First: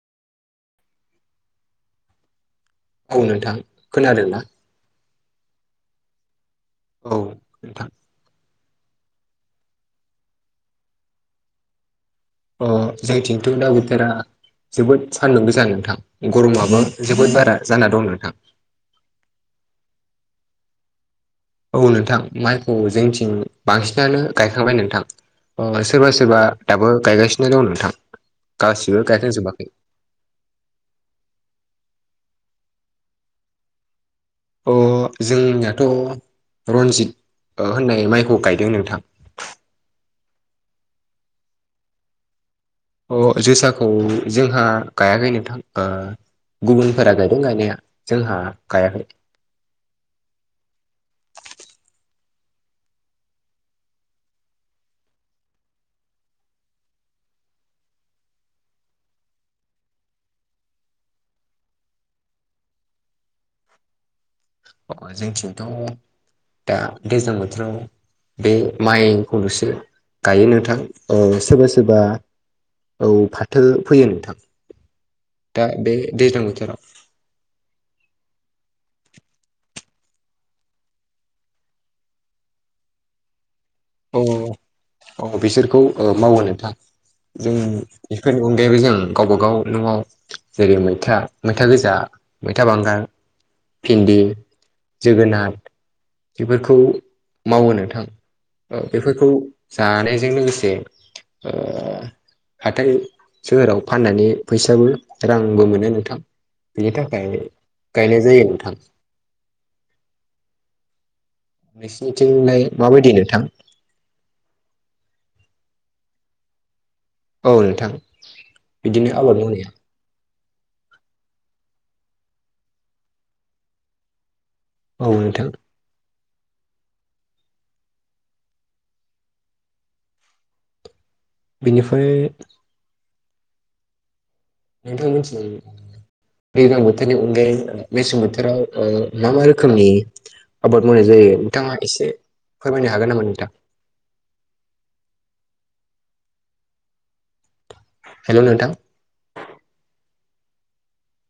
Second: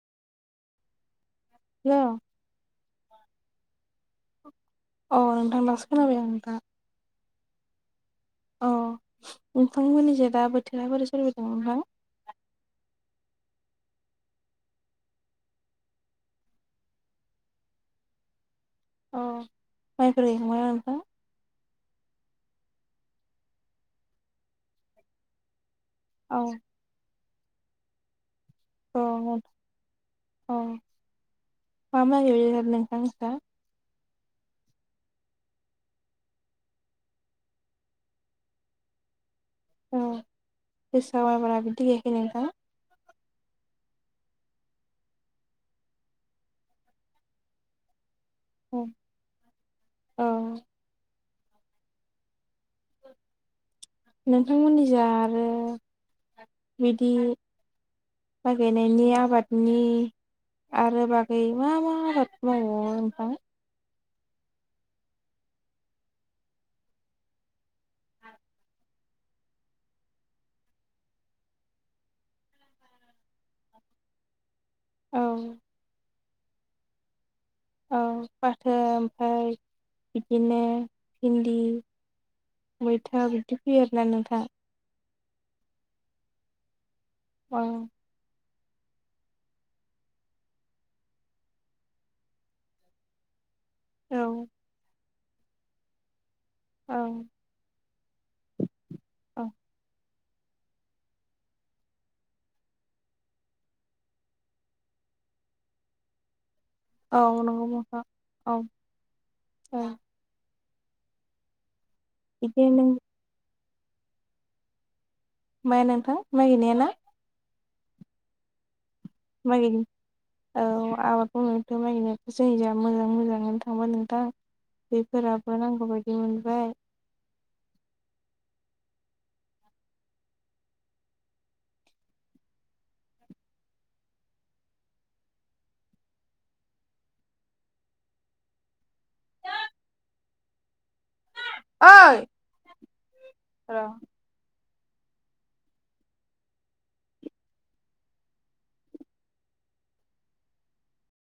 [unintelligible] औ नोंथां खोनादोंना अ नोंथां दासो खोनाबाय आं नोंथा औ नोंथां औ नोंथांमोननिजा दा बोथोरा बोरै सोलिबाय दं हा अ जोंथिंथ दा बोथारा जोबोद सान्दुं गोजान नोंथां गरमाबो जोबोद बारा जाना दं नोंथां अ माइफोर गायखांबायना नोंथां औ नोंथां माइखौ जोंथिं बांसिनानो गायखांबाय नोंथां सोरबा सोरबा औ दाबो गायगासिनो दं नोंथां गासिबो गायखांजोबाखै अ मा माय गायो नोंथां नोंस्रा अ जोंनियाथ रन्जित होननाय माइखौ गायदों नोंथां अ जोसा मायब्रा बिदि गायाखै नोंथाङा अ जोसाखौ जोंहा गायाखैनो नोंथां ओ गुबुनफोरा गायदों गायनाया जोंहा गायाखै अ नोंथांमोननिजा आरो बिदि मायगायनायनि आबादनि आरो बागै मा मा आबाद मावबावो नोंथां अ जोंथिंथ दा दैज्लां बोथोराव बे माइखौलसो गायो नोंथां ओ सोरबा सोरबा औ फाथो फैयो नोंथां औ दा बे दैज्लां बोथोराव औ फाथो ओमफ्राय बिदिनो भिन्दि मैथा बिदि फैयो आरोना नोंथां औ बिसोरखौ मावो नोंथां जों औ बेफोरनो यबो जों गावबा गाव न'आव जेरै मैथा मैथा गोजा मैथा बांगाल भिन्दि औ जोगोनार बेफोरखौ औ मावो नोंथां बेफोरखौ औ जानायजों लोगोसे हाथाय सोहोराव फाननानै फैसाबो रांबो मोनो नोंथां बिनि औ थाखाय नंगौ गायनाय जायो नोंथां अ नोंसिनिथिंलाय बिदिनो नों माबायदि नोंथां माया नोंथां माइ गायनाया ना औ नोंथां बिदिनो आबाद मावनाया माइनि औ आबादखौनोथ' नायनायखौ जों जा मोजां मोजाङानो थांबा नोंथां औ नोंथां दैफोराबो नांगौबायदि मोनबाय बिनिफ्राय नोंथां मिथि दैज्लां बोथोरनि अनगायै मेसें बोथोराव मा मा रोखोमनि आबाद मावनाय जायो नोंथाङा एसे ओइ फोरमायनो हागोन नामा नोंथां र हेल' नोंथां